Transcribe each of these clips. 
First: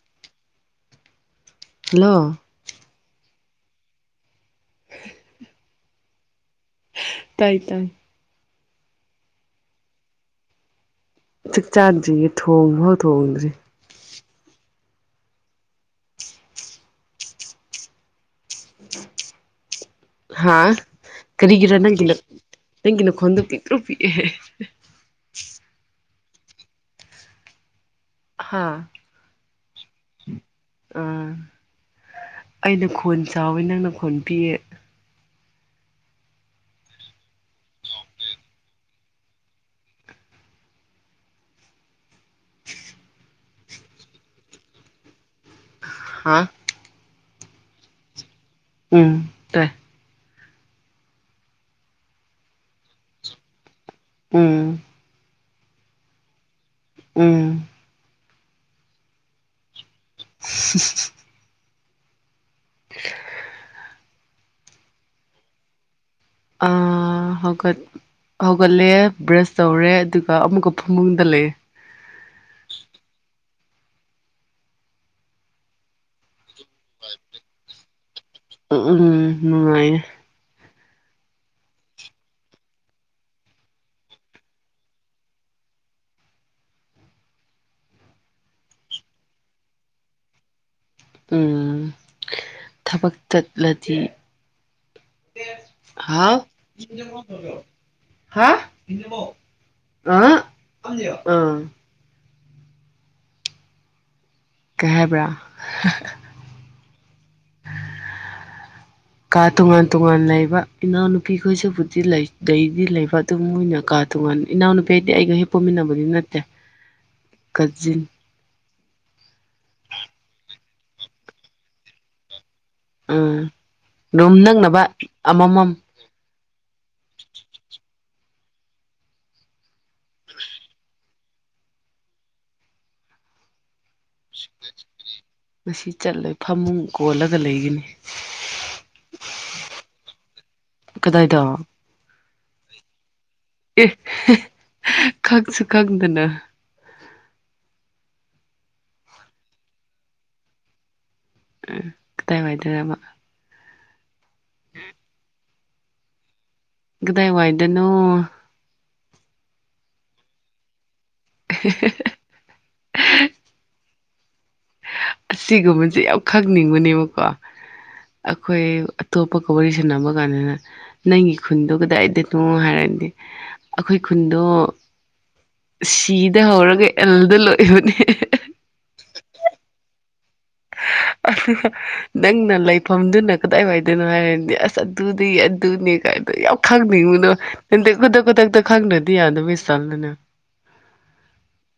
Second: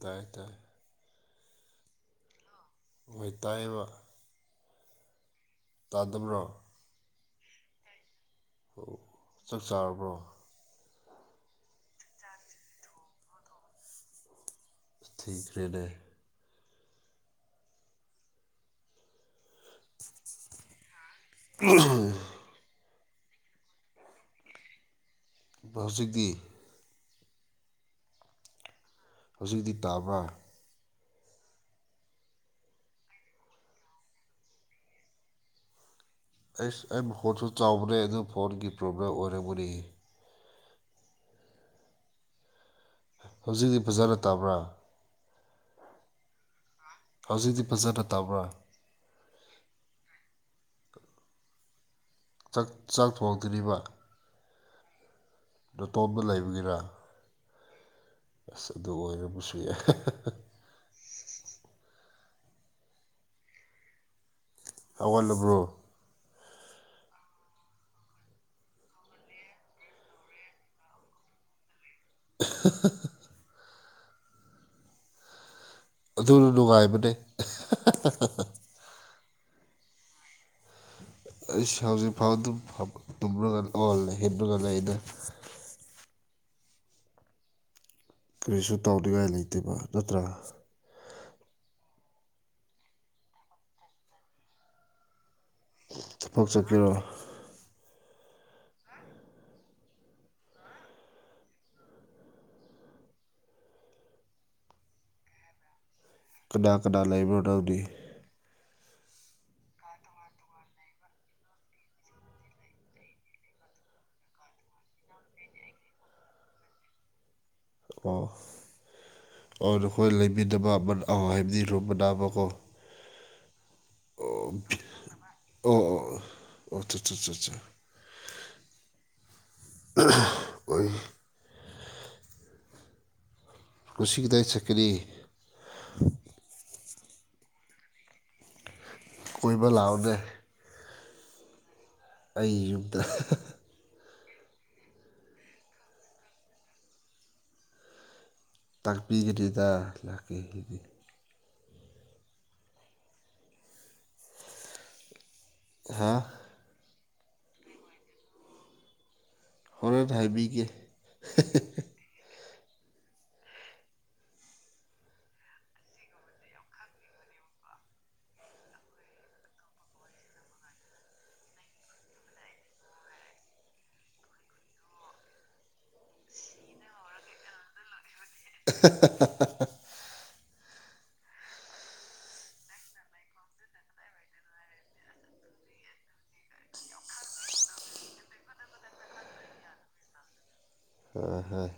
ꯇꯥꯏꯌꯦ ꯇꯥꯏꯌꯦ ꯍꯜꯂꯣ ꯑꯣꯏ ꯇꯥꯏꯌꯦꯕ ꯇꯥꯗꯕ꯭ꯔꯣ ꯇꯥꯏ ꯇꯥꯏ ꯑꯣ ꯆꯥꯛ ꯆꯥꯔꯕ꯭ꯔꯣ ꯆꯥꯛ ꯆꯥꯗ꯭ꯔꯤꯌꯦ ꯊꯣꯡꯐꯧ ꯊꯣꯡꯗ꯭ꯔꯤ ꯊꯤꯈ꯭ꯔꯦꯗ ꯍꯥ ꯀꯔꯤꯒꯤꯔ ꯅꯪꯒꯤꯅ ꯅꯪꯒꯤ ꯅꯈꯣꯟꯗꯣ ꯄꯤꯛꯇꯔꯨ ꯄꯤꯀꯤꯁꯦ [unintelligible] ꯍꯥꯥ ꯍꯧꯖꯤꯛꯇꯤ ꯇꯥꯕ꯭ꯔ ꯑꯥ ꯑꯩꯅ ꯈꯣꯟ ꯆꯥꯎꯋꯤ ꯅꯪꯅ ꯈꯣꯟ ꯄꯤꯛꯑꯦ ꯑꯩꯁ ꯑꯩ ꯃꯥꯈꯣꯟ ꯁꯨ ꯆꯥꯎꯕꯅꯦ ꯑꯗꯨ ꯐꯣꯟꯒꯤ ꯄ꯭ꯔꯣꯕ꯭ꯂꯦꯝ ꯑꯣꯏꯔꯝꯒꯅꯤ ꯍꯧꯖꯤꯛꯇꯤ ꯐꯖꯅ ꯇꯕ꯭ꯔꯥ ꯍꯥ ꯍꯧꯖꯤꯛꯇꯤ ꯐꯖꯅ ꯇꯕ꯭ꯔꯥ ꯎꯝ ꯇꯥꯏ ꯆꯥꯛ ꯆꯥꯛ ꯊꯣꯡꯗꯔꯤꯕ ꯎꯝ ꯅꯥꯇꯣꯝꯇ ꯂꯩꯕꯒꯤꯔꯥ ꯎꯝ ꯑꯁ ꯑꯗꯨ ꯑꯣꯏꯔꯕꯁꯨ ꯌꯥꯏ [unintelligible] [unintelligible] ꯍꯧꯒꯠꯂꯕ꯭ꯔꯣ ꯑ ꯍꯧꯒꯠ ꯍꯧꯒꯠꯂꯦ ꯕ꯭ꯔꯁ ꯇꯧꯔꯦ ꯑꯗꯨꯒ ꯑꯃꯨꯛꯀ ꯐꯃꯨꯡꯗ ꯂꯩꯑꯦ [unintelligible] ꯑꯗꯨꯅ ꯅꯨꯡꯉꯥꯏꯕꯅꯦ ꯎ ꯎꯝ ꯅꯨꯡꯉꯥꯏꯦ ꯑꯩ ꯍꯧꯖꯤꯛ ꯐꯥꯎ ꯑꯗꯨꯝ ꯇꯨꯝꯒ ꯑꯣꯜꯂ ꯍꯦꯟꯂꯒ ꯑꯩꯅ ꯀꯔꯤꯁꯨ ꯇꯥꯎꯅꯤꯡꯉꯥꯏ ꯂꯩꯇꯦꯕ ꯅꯠꯇ꯭ꯔꯥ ꯊꯕꯛ ꯆꯠꯂꯗꯤ ꯍꯥꯥꯎ ꯊꯕꯛ ꯆꯠꯀꯦꯔꯣ ꯍꯥ ꯑꯍꯛ ꯑꯥ ꯀꯩ ꯍꯥꯏꯕ꯭ꯔꯥ ꯀꯅꯥ ꯀꯅꯥ ꯂꯩꯕꯔꯣ ꯅꯪꯗꯤ [unintelligible] ꯀꯥ ꯇꯣꯉꯥꯟ ꯇꯣꯉꯥꯟ ꯂꯩꯕ ꯏꯅꯥꯎꯅꯨꯄꯤ ꯈꯣꯏꯁꯤꯕꯨꯗꯤ ꯂꯩ ꯂꯩꯗꯤ ꯂꯩꯕ ꯑꯗꯨ ꯃꯣꯏꯅ ꯀꯥ ꯇꯣꯡꯉꯥꯟꯕ ꯏꯅꯥꯎꯅꯨꯄꯤ ꯍꯥꯏꯗꯤ ꯑꯩꯒ ꯍꯦꯛ ꯄꯣꯛꯃꯤꯟꯅꯕꯅꯤ ꯅꯠꯇꯦ ꯀꯖꯤꯟ ꯑꯣ ꯑꯣ ꯅꯈꯣꯏ ꯂꯩꯃꯤꯗꯕ ꯑꯃ ꯑ ꯍꯥꯏꯕꯗꯤ ꯔꯨꯝꯕ ꯅꯥꯕ ꯀꯣ ꯎꯝ ꯔꯝ ꯅꯪꯅꯕ ꯑꯃꯃꯝ ꯑꯣ ꯑꯣ ꯑꯣ [unintelligible] ꯍꯣꯏ ꯁꯤ ꯀꯗꯥꯏ ꯆꯀꯤꯔꯤ ꯉꯁꯤ ꯆꯠꯂꯣꯏ ꯐꯃꯨꯡ ꯀꯣꯜꯂꯒ ꯂꯩꯒꯅꯤ ꯀꯣꯏꯕ ꯂꯥꯎꯗ꯭ꯔꯦ ꯀꯗꯥꯏꯗꯣ ꯑꯩ ꯌꯨꯝꯗ ꯈꯪꯁꯨ ꯈꯪꯗꯅ ꯇꯥꯛꯄꯤꯒꯅꯤꯗ ꯂꯥꯛꯀꯦ ꯍꯥꯏꯗꯤ ꯎꯝ ꯀꯗꯥꯏꯋꯥꯏꯗꯕ ꯎꯝ ꯍꯥꯥ ꯒꯤꯗꯩ ꯋꯥ ꯏꯗꯅꯣ ꯍꯣꯔꯦꯟ ꯍꯥꯏꯕꯤꯒꯦ [unintelligible] ꯑꯁꯤꯒꯨꯝꯕꯁꯦ ꯌꯥꯝ ꯈꯪꯅꯤꯡꯕꯅꯦꯕꯀꯣ ꯑꯩꯈꯣꯏ ꯑꯇꯣꯞꯄ ꯀ ꯋꯥꯔꯤ ꯁꯟꯅꯅꯕ ꯀꯥꯟꯗꯅ ꯅꯪꯒꯤ ꯈꯨꯟꯗꯣ ꯀꯗꯥꯏꯗꯅꯣ ꯍꯥꯏꯔꯗꯤ ꯑꯩꯈꯣꯏ ꯈꯨꯟꯗꯣ ꯁꯤꯗ ꯍꯧꯔꯒ ꯑꯦꯜꯗ ꯂꯣꯏꯏꯕꯅꯦ [unintelligible] [unintelligible] ꯑ ꯑꯗꯨꯒ ꯅꯪꯅ ꯂꯩꯐꯝꯗꯨꯅ ꯀꯗꯥꯏ ꯋꯥꯏꯗꯣꯏꯅꯣ ꯍꯥꯏꯔꯗꯤ ꯑꯁ ꯑꯗꯨꯗꯤ ꯑꯗꯨꯅꯤ ꯀꯥꯏꯗꯣ ꯌꯥꯝ ꯈꯪꯅꯤꯉꯅꯣ ꯈꯨꯗꯛ ꯈꯨꯗꯛꯇ ꯈꯪꯅꯗꯤ ꯌꯥꯗ ꯁꯜꯗꯅ ꯍꯣꯏ ꯍꯣꯏ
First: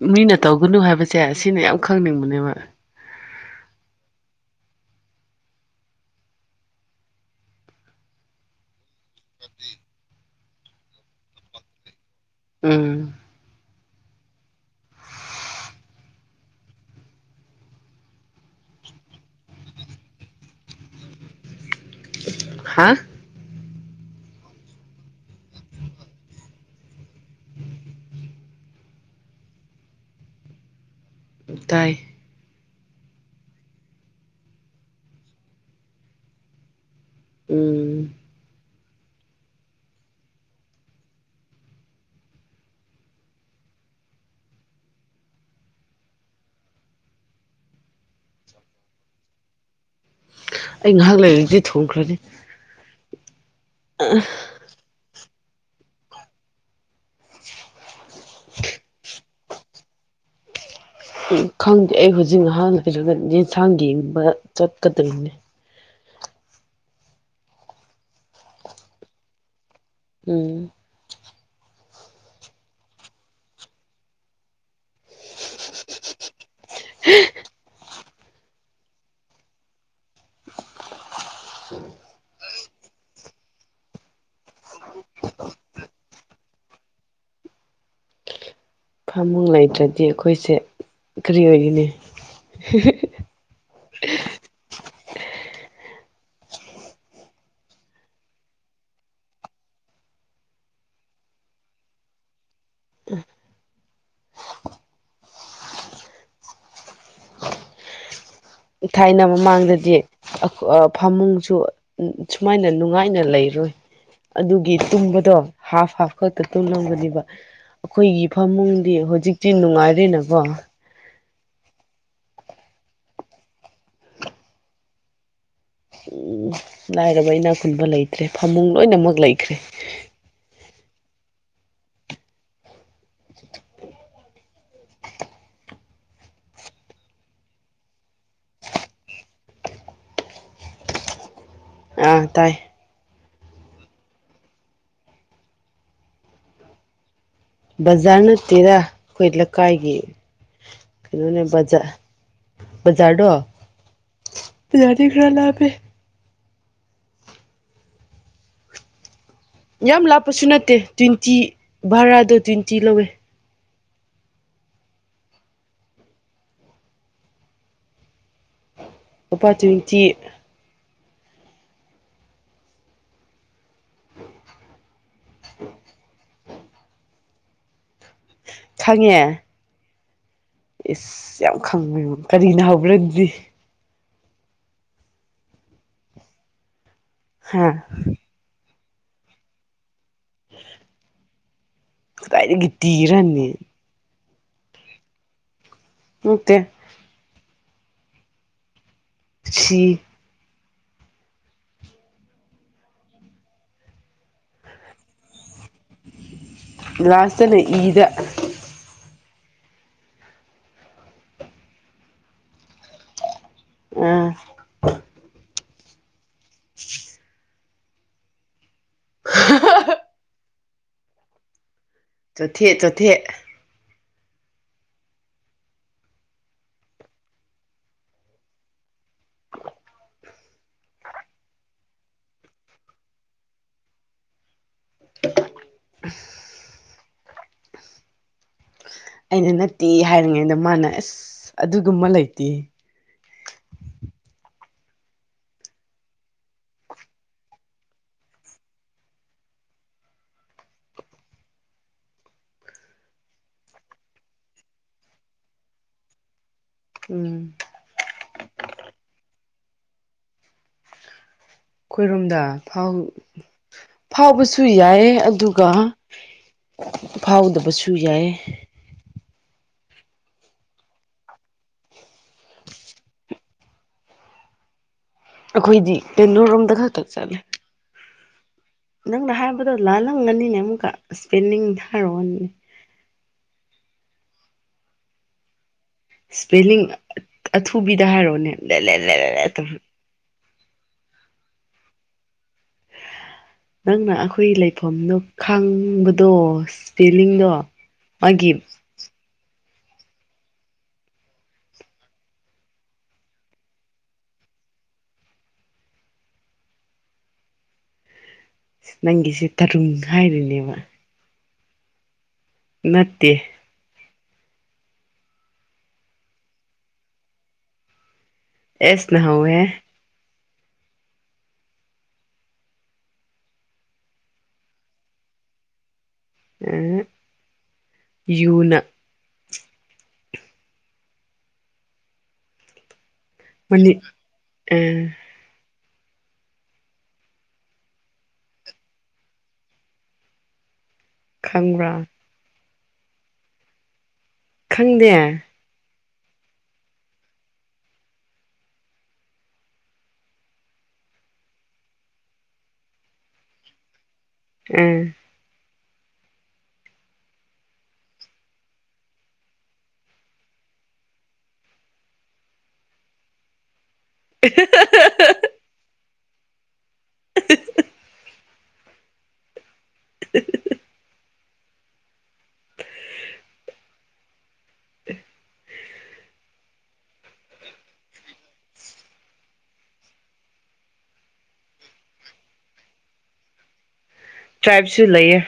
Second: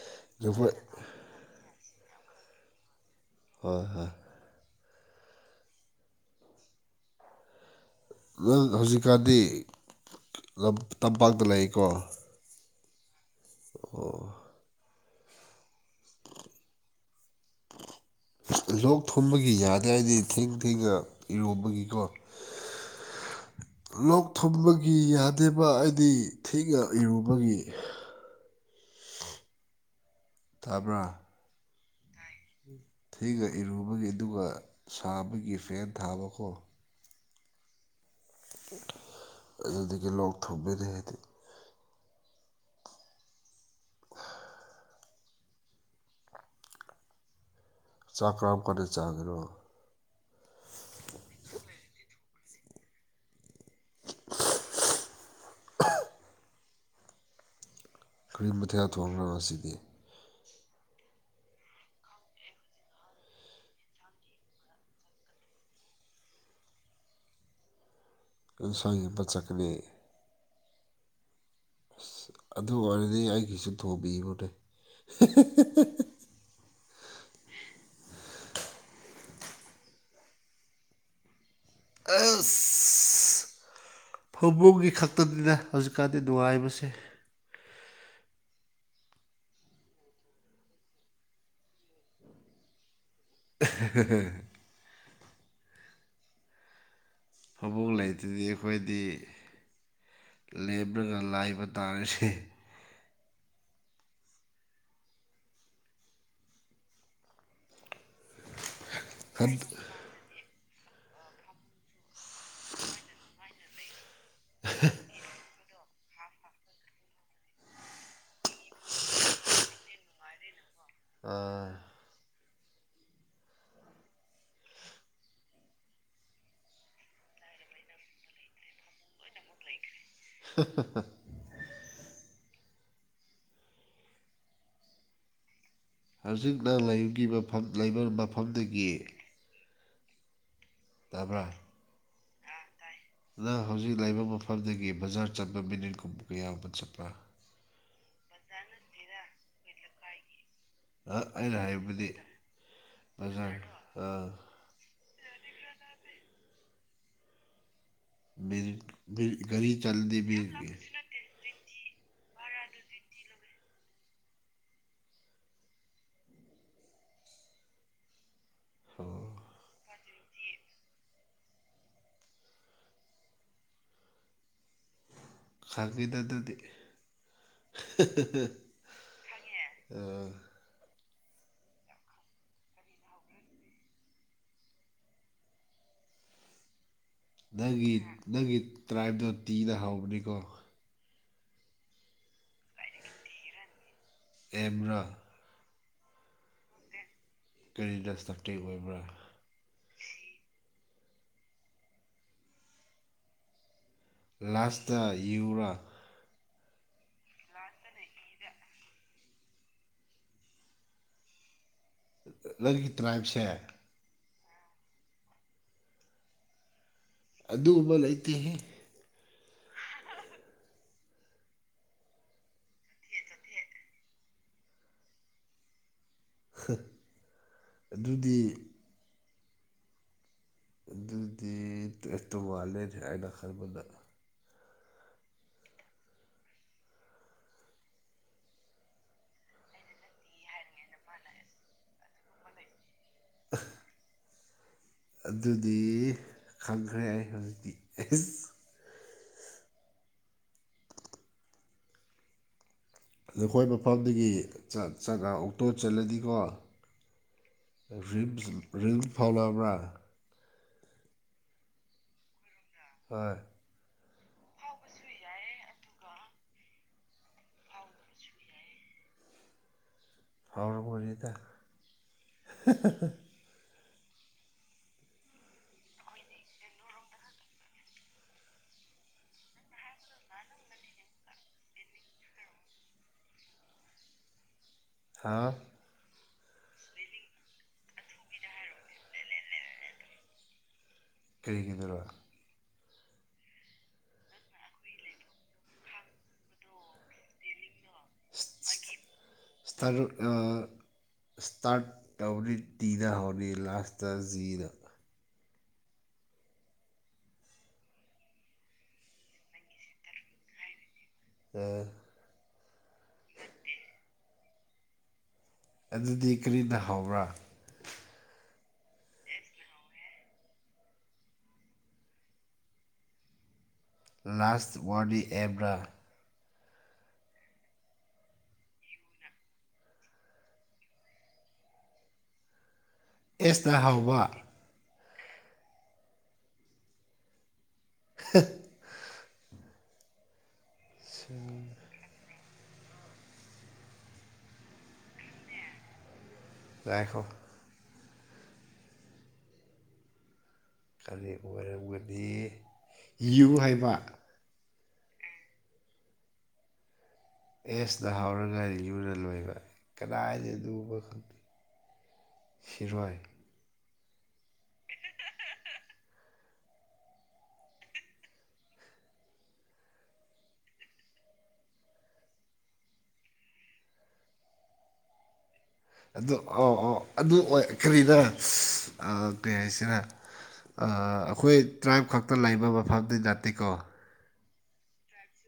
ꯃꯤꯅ ꯅꯈꯣꯏ ꯇꯧꯒꯅꯨ ꯍꯥꯏꯕꯁꯦ ꯁꯤꯅ ꯌꯥꯝ ꯈꯪꯅꯤꯡꯕꯅꯦꯕ ꯍꯣꯏ ꯍꯣꯏ ꯅꯪ ꯍꯧꯖꯤꯛꯀꯥꯟꯗꯤ ꯇꯝꯄꯥꯛꯇ ꯂꯩꯀꯣ ꯎꯝ ꯑꯣ ꯂꯣꯛ ꯊꯨꯝꯕꯒꯤ ꯌꯥꯗꯦ ꯍꯥꯏꯗꯤ ꯊꯦꯡ ꯊꯦꯡꯉ ꯏꯔꯣꯝꯕꯒꯤꯀꯣ ꯍꯥꯥ ꯂꯣꯛ ꯊꯨꯝꯕꯒꯤ ꯌꯥꯗꯦꯕ ꯍꯥꯏꯗꯤ ꯊꯦꯡꯅ ꯏꯔꯨꯕꯒꯤ ꯇꯥꯕ꯭ꯔꯥ? ꯇꯥꯏ ꯊꯤꯒ ꯏꯔꯨꯕꯒꯤ ꯑꯗꯨꯒ ꯁꯥꯕꯒꯤ ꯐꯦꯟ ꯊꯥꯕꯈꯣ ꯎꯝ ꯑꯗꯨꯗꯒꯤ ꯂꯣꯛꯊꯨꯡꯕꯅꯦ ꯑꯩꯗꯤ꯫ ꯆꯥꯛ ꯀꯔꯥꯝ ꯀꯥꯟꯗ ꯆꯥꯒꯦꯔꯣ? ꯑꯩ ꯉꯥꯏꯍꯥꯛ ꯂꯩꯔꯗꯤ ꯊꯣꯡꯈ꯭ꯔꯅꯤ꯫ ꯑ ꯀꯔꯤꯕꯊꯌꯥ ꯊꯣꯡꯉꯅꯣ ꯉꯁꯤꯗꯤ ꯎ ꯈꯪꯗꯦ ꯑꯩ ꯍꯧꯖꯤꯛ ꯉꯍꯥꯟꯩ ꯌꯦꯟꯁꯥꯡ ꯌꯦꯡꯕ ꯆꯠꯀꯗꯔꯤꯕꯅꯦ ꯏꯟꯁꯥꯡꯒꯤ ꯃꯆꯠꯀꯅꯤ ꯎꯝ ꯑꯗꯨ ꯑꯣꯏꯔꯗꯤ ꯑꯩꯒꯤꯁꯨ ꯊꯣꯡꯕꯤꯕꯅꯦ [unintelligible] ꯍ ꯑ ꯐꯕꯨꯡꯒꯤ ꯈꯛꯇꯅꯤꯅ ꯍꯧꯖꯤꯛꯀꯥꯟꯗꯤ ꯅꯨꯡꯉꯥꯏꯕꯁꯦ ꯐꯥꯃꯨꯡ ꯂꯩꯇ꯭ꯔꯗꯤ ꯑꯩꯈꯣꯏꯁꯦ ꯀꯔꯤ ꯑꯣꯏꯒꯅꯤ? [unintelligible] ꯊꯕꯛ ꯂꯩꯇꯗꯤ ꯑꯩꯈꯣꯏꯗꯤ ꯂꯦꯞꯂꯒ ꯂꯥꯏꯕ ꯇꯥꯔꯦꯁꯦ [unintelligible] ꯊꯥꯏꯅ ꯃꯃꯥꯡꯗꯗꯤ ꯑꯈꯣ ꯑ ꯐꯃꯨꯡꯁꯨ ꯁꯨꯃꯥꯏꯅ ꯅꯨꯡꯉꯥꯏꯅ ꯂꯩꯔꯣꯏ꯫ ꯑꯗꯨꯒꯤ ꯇꯨꯝꯕꯗꯣ ꯍꯥꯐ - ꯍꯥꯐ ꯈꯛꯇ ꯇꯨꯝꯂꯝꯒꯅꯦꯕ꯫ ꯑꯩꯈꯣꯏꯒꯤ ꯐꯃꯨꯡꯗꯤ ꯍꯧꯖꯤꯛꯇꯤ ꯅꯨꯡꯉꯥꯏꯔꯦꯅꯀꯣ꯫ ꯑꯥ ꯂꯥꯏꯔꯕ ꯏꯅꯥ ꯈꯨꯨꯟꯕ ꯂꯩꯇ꯭ꯔꯦ ꯐꯃꯨꯡ ꯂꯣꯏꯅꯃꯛ ꯂꯩꯈ꯭ꯔꯦ [unintelligible] ꯍꯧꯖꯤꯛꯅ ꯂꯩꯕꯒꯤ ꯃꯐꯝ ꯂꯩꯕ ꯃꯐꯝꯗꯒꯤ ꯇꯥꯕ꯭ꯔꯥ? ꯑꯥ ꯇꯥꯏ ꯅꯪ ꯍꯧꯖꯤꯛ ꯂꯩꯕ ꯃꯐꯝꯗꯒꯤ ꯕꯖꯥꯔ ꯆꯠꯄ ꯃꯤꯅꯤꯠ ꯀꯨꯝꯕ ꯀꯌꯥꯒꯨꯝꯕ ꯆꯠꯄ꯭ꯔꯥ ꯕꯖꯥꯔꯅꯠꯇꯦꯗꯥ ꯑꯩꯈꯣꯏ ꯂꯩꯀꯥꯏꯒꯤ ꯀꯩꯅꯣꯅꯦ ꯑꯩꯅ ꯕꯖꯥ ꯍꯥꯏꯕꯗꯤ ꯕꯖꯥꯔꯗꯣ ꯕꯖꯥꯔ ꯕꯖꯥꯔꯗꯩ ꯈꯔ ꯂꯥꯞꯄꯦ꯫ ꯕꯤꯜ [unintelligible] ꯌꯥꯝ ꯂꯥꯞꯄꯁꯨ ꯅꯠꯇꯦ ꯇ꯭ꯋꯣꯟꯇꯤ ꯚꯔꯥꯗꯣ ꯇ꯭ꯋꯣꯟꯇꯤ ꯂꯧꯋꯦ ꯑꯣ ꯂꯨꯄꯥ ꯇꯨꯏꯟꯇꯤ ꯈꯪꯉꯤꯗ ꯑꯗꯨꯗꯤ [unintelligible] ꯈꯪꯉꯦ ꯎꯝ ꯏꯁ ꯌꯥꯝ ꯈꯪꯕꯩ ꯃꯑꯣꯡ ꯀꯔꯤꯅꯥ ꯍꯧꯕ꯭ꯔꯗꯤ ꯍꯥ ꯅꯪꯒꯤ ꯅꯪꯒꯤ ꯇ꯭ꯔꯥꯏꯞꯇꯣ ꯇꯤꯅ ꯍꯥꯎꯕꯅꯤꯀꯣ ꯀꯥꯗꯥꯏꯗꯒꯤ ꯇꯤꯔꯅꯦ? ꯑꯦꯝꯔꯥ ꯅꯠꯇꯦ ꯀꯔꯤꯗ ꯁꯕꯖꯦꯛ ꯑꯣꯏꯕ꯭ꯔꯥ ꯁꯤ ꯂꯥꯁꯇꯥ ꯌꯨꯔꯥ? ꯂꯥꯁꯇꯅ ꯏꯗ ꯅꯪꯒꯤ ꯇ꯭ꯔꯥꯏꯞꯁꯦ ꯑ ꯑꯗꯨꯒꯨꯝꯕ ꯂꯩꯇꯦꯍꯦ ꯆꯣꯊꯦ - ꯆꯣꯊꯦ ꯍꯥ ꯑꯗꯨꯗꯤ ꯑꯗꯨꯗꯤ ꯇꯣ ꯃꯥꯜꯂꯦ ꯑꯩꯅ ꯈꯟꯕꯗ ꯑꯩꯅ ꯅꯠꯇꯦ ꯍꯥꯏꯔꯤꯉꯩꯗ ꯃꯥꯅ ꯑꯁ ꯑꯗꯨꯒꯨꯝꯕ ꯂꯩꯇꯦ [unintelligible] ꯑꯗꯨꯗꯤ ꯈꯪꯈ꯭ꯔꯦ ꯑꯩ ꯍꯧꯖꯤꯛꯇꯤ ꯑꯁ ꯅꯈꯣꯏ ꯃꯐꯝꯗꯒꯤ ꯆꯠ ꯆꯠꯉꯥ ꯑꯣꯛꯇꯣ ꯆꯠꯂꯗꯤꯀꯣ ꯎꯝ ꯔꯤꯝꯁ ꯔꯤꯝ ꯐꯥꯎꯑꯕ꯭ꯔꯥ ꯑꯩꯈꯣꯏꯔꯣꯝꯗ ꯐꯥꯎ ꯍꯣꯏ ꯐꯥꯎꯕꯁꯨ ꯌꯥꯏ ꯑꯗꯨꯒ ꯐꯥꯎꯗꯕꯁꯨ ꯌꯥꯏ ꯐꯥꯎꯔꯕꯨꯔꯤꯗ ꯑꯩꯈꯣꯏꯗꯤ ꯀꯩꯅꯣꯔꯣꯝꯗ ꯈꯛꯇ ꯆꯠꯂꯦ ꯅꯪꯅ ꯍꯥꯏꯕꯗꯣ ꯂꯥꯜꯂꯝꯒꯅꯤꯅꯦ ꯑꯃꯨꯛꯀ ꯏꯁꯄꯦꯟꯂꯤꯡ ꯊꯥꯔꯛꯑꯣꯅꯦ ꯍꯥꯥ ꯁꯄꯦꯂꯤꯡ ꯑꯊꯨꯕꯤꯗ ꯍꯥꯏꯔꯣꯅꯦ ꯂꯩ ꯂꯩꯔꯦꯔꯦꯔꯦ tou ꯀꯔꯤꯒꯤꯗꯣꯔ ꯅꯪꯅ ꯑꯩꯈꯣꯏꯒꯤ ꯂꯩꯐꯝꯗꯣ ꯈꯪꯕꯗꯣ ꯏꯁꯄꯦꯂꯤꯡꯗꯣ ꯃꯥꯒꯤ ꯏꯁ ꯇꯔꯨꯠ ꯑ ꯏꯁꯇꯥꯔꯠ ꯇꯧꯅꯤ ꯇꯤꯗ ꯍꯧꯅꯤ ꯂꯥꯁꯇ ꯖꯤꯗ ꯅꯪꯒꯤꯁꯦ ꯇꯔꯨꯡ ꯍꯥꯏꯔꯤꯅꯦꯕ꯫ ꯎꯝ ꯅꯠꯇꯦ ꯑꯗꯨꯗꯤ ꯀꯔꯤꯅ ꯍꯧꯕꯔ꯭ꯥ? ꯑꯦꯁꯅ ꯍꯧꯋꯦ ꯂꯥꯁ ꯋꯥꯔꯗꯤ ꯑꯦꯞꯔꯥ? ꯑꯦ ꯌꯨꯅ ꯑꯦꯁꯇꯅ ꯍꯧꯕ ꯑꯦ [unintelligible] ꯈꯪꯕ꯭ꯔꯥ ꯈꯪꯗꯦ ꯉꯥꯏꯈꯣ ꯀꯔꯤ ꯑꯣꯏꯔꯝꯒꯗꯤ ꯌꯨ ꯍꯥꯏꯕ ꯎꯝ ꯑꯦꯁꯇꯅ ꯍꯧꯔꯒ ꯌꯨꯅ ꯂꯣꯏꯕ ꯀꯗꯥꯏꯗ ꯑꯗꯨꯕ ꯈꯪꯗꯦ ꯁꯤꯔꯣꯏ [unintelligible] [unintelligible] [unintelligible] [unintelligible] [unintelligible] ꯑꯗꯨ ꯑꯧ ꯑꯧ ꯑꯗꯨ ꯑꯣꯏ ꯀꯔꯤꯔꯥ ꯀꯔꯤ ꯍꯥꯏꯁꯤꯔ ꯑꯩꯈꯣꯏ ꯇ꯭ꯔꯥꯏꯞ ꯈꯛꯇ ꯂꯩꯕ ꯃꯐꯝꯗꯤ ꯅꯠꯇꯦꯀꯣ ꯇ꯭ꯔꯥꯏꯞꯁꯨ ꯂꯩꯌꯦ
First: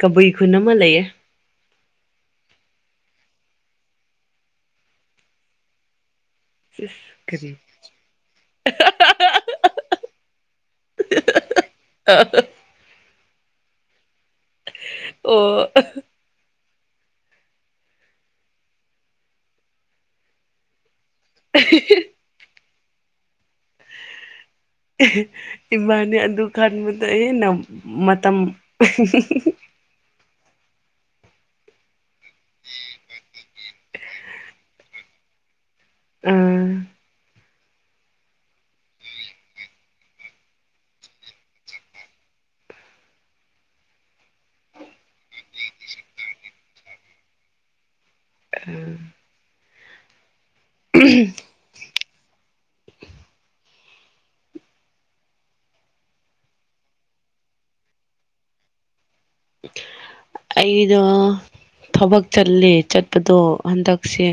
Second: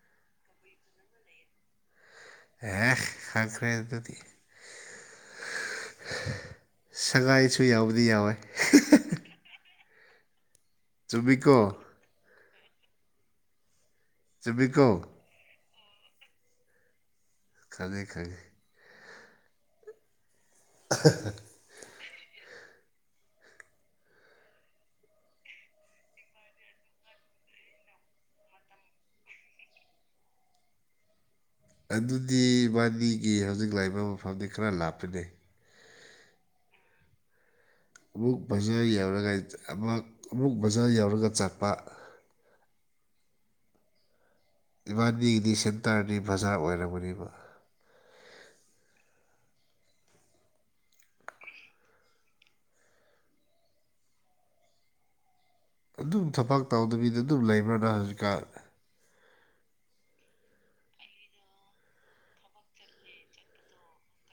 ꯀꯕꯨꯏ ꯈꯨꯟ ꯑꯃ ꯂꯩꯌꯦ ꯑꯦ ꯈꯪꯈꯔ ꯑꯗꯨꯗꯤ ꯀꯔꯤ ꯁꯒꯥꯏꯁꯨ ꯌꯥꯎꯕꯨꯗꯤ ꯌꯥꯎꯋꯦ [unintelligible] ꯆꯨꯝꯃꯤꯀꯣ [unintelligible] ꯆꯨꯝꯃꯤꯀꯣ ꯑꯣ ꯈꯪꯉꯦ ꯈꯪꯉꯦ [inaudible] [unintelligible] ꯏꯃꯅꯤ ꯑꯗꯨ ꯀꯥꯟꯗꯨꯗ ꯍꯦꯟꯅꯝ ꯃꯇꯝ ꯑꯗꯨꯗꯤ ꯏꯕꯥꯟꯅꯤꯒꯤ ꯍꯧꯖꯤꯛ ꯂꯥꯛꯏꯕ ꯃꯐꯝꯗꯤ ꯈꯔ ꯂꯥꯞꯄꯦꯅꯦ ꯎꯝ ꯑꯃꯨꯛ ꯕꯖꯥꯔ ꯌꯧꯔꯒ ꯑꯃꯨꯛ ꯑꯃꯨꯛ ꯕꯖꯥꯔ ꯌꯧꯔꯒ ꯆꯥꯠꯄ ꯏꯕꯥꯟꯅꯤꯒꯤꯗꯤ ꯁꯦꯟꯇꯔꯗꯤ ꯕꯖꯥꯔ ꯑꯣꯏꯔꯝꯒꯅꯤꯕ [inaudible] [unintelligible] ꯑꯗꯨꯝ ꯊꯕꯛ ꯇꯧꯗꯕꯤꯗ ꯑꯗꯨꯝ ꯂꯩꯕ꯭ꯔ ꯅꯪ ꯍꯧꯖꯤꯛꯀꯥꯟ ꯑꯩꯗꯣ ꯊꯕꯛ ꯆꯠꯂꯦ ꯆꯠꯄꯗꯣ ꯍꯟꯗꯛꯁꯦ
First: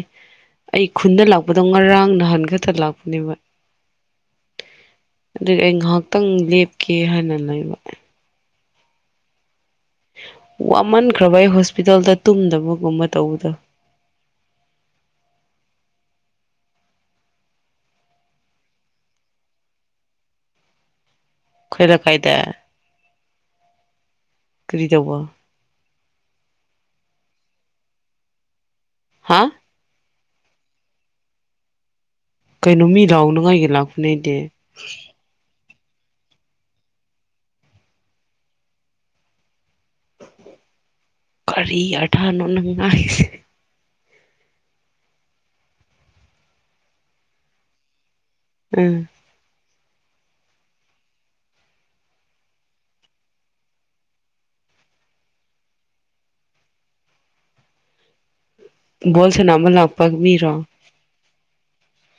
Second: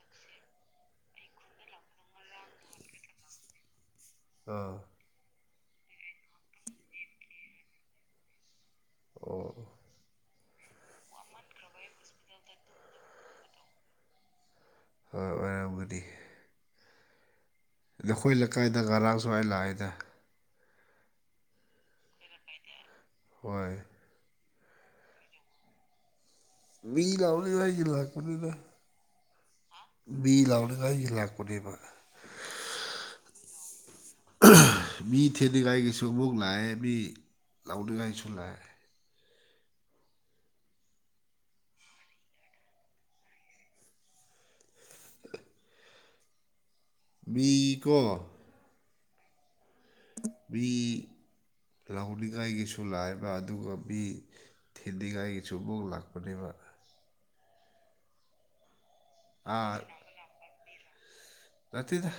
ꯑꯩ ꯈꯨꯟꯗ ꯂꯥꯛꯄꯗꯣ ꯉꯔꯥꯡ ꯅꯍꯟ ꯈꯛꯇ ꯂꯥꯛꯄꯅꯦꯕ ꯑꯥ ꯑꯗꯨꯗꯤ ꯑꯩ ꯉꯥꯏꯍꯥꯛꯇꯪ ꯂꯦꯞꯀꯦ ꯍꯥꯏꯅ ꯂꯩꯕ ꯑꯣ ꯋꯥꯃꯟꯈ꯭ꯔꯕ ꯑꯩ ꯍꯣꯁꯄꯤꯇꯥꯜꯗ ꯇꯨꯝꯗꯕꯒꯨꯝꯕ ꯇꯧꯕꯗꯣ ꯍꯣꯏ ꯑꯣꯏꯔꯝꯒꯗꯤ ꯑꯗꯣ ꯑꯩꯈꯣꯏ ꯂꯩꯀꯥꯏꯗ ꯉꯔꯥꯡ ꯁ꯭ꯋꯥꯏ ꯂꯥꯛꯑꯦꯗ ꯈꯣꯏꯔ ꯀꯥꯏꯗ ꯍꯣꯏ ꯀꯔꯤꯗꯧꯕ ꯃꯤ ꯂꯥꯎꯅꯤ ꯍꯥꯏꯒꯤ ꯂꯥꯛꯄꯅꯤꯗ ꯍꯥꯥ ꯕꯤ ꯂꯥꯎꯅꯤꯉꯥꯏ ꯂꯥꯛꯄꯅꯦꯕ ꯀꯩꯅꯣ ꯃꯤ ꯂꯥꯎꯅꯉꯥꯏꯒꯤ ꯂꯥꯛ ꯃꯤ ꯊꯤꯟꯅꯤꯡꯉꯥꯏꯒꯤꯁꯨ ꯃꯨꯛ ꯂꯥꯛꯑꯦ ꯃꯤ ꯂꯥꯎꯅꯤꯉꯥꯏ ꯂꯥꯛꯑꯦ ꯀꯔꯤ ꯑꯊꯥꯔꯅꯣ ꯅꯪ ꯉꯥꯡꯏꯁꯦ [inaudible] ꯃꯤꯀꯣ ꯎꯝ ꯃꯤ ꯂꯧꯅꯤꯡꯉꯥꯏꯒꯤꯁꯨ ꯂꯥꯛꯏꯕ ꯑꯗꯨꯒ ꯃꯤ ꯊꯤꯟꯗꯤꯒꯥꯏꯒꯤꯁꯨꯕꯣꯛ ꯂꯥꯛꯄꯅꯦꯕ ꯕꯣꯜꯁꯅꯥ ꯑꯃ ꯂꯥꯛꯄ ꯃꯤꯔꯣ ꯇꯤꯗ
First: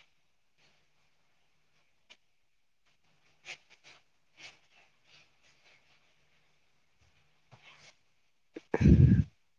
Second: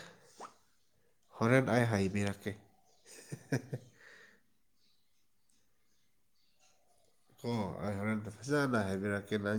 ꯍꯣꯔꯦꯟ ꯑꯩ ꯍꯥꯏꯕꯤꯔꯛꯀꯦ ꯑꯣꯣ ꯑꯩ ꯍꯥꯟꯗ ꯐꯖꯅ ꯍꯥꯏꯕꯤꯔꯛꯀꯦꯅ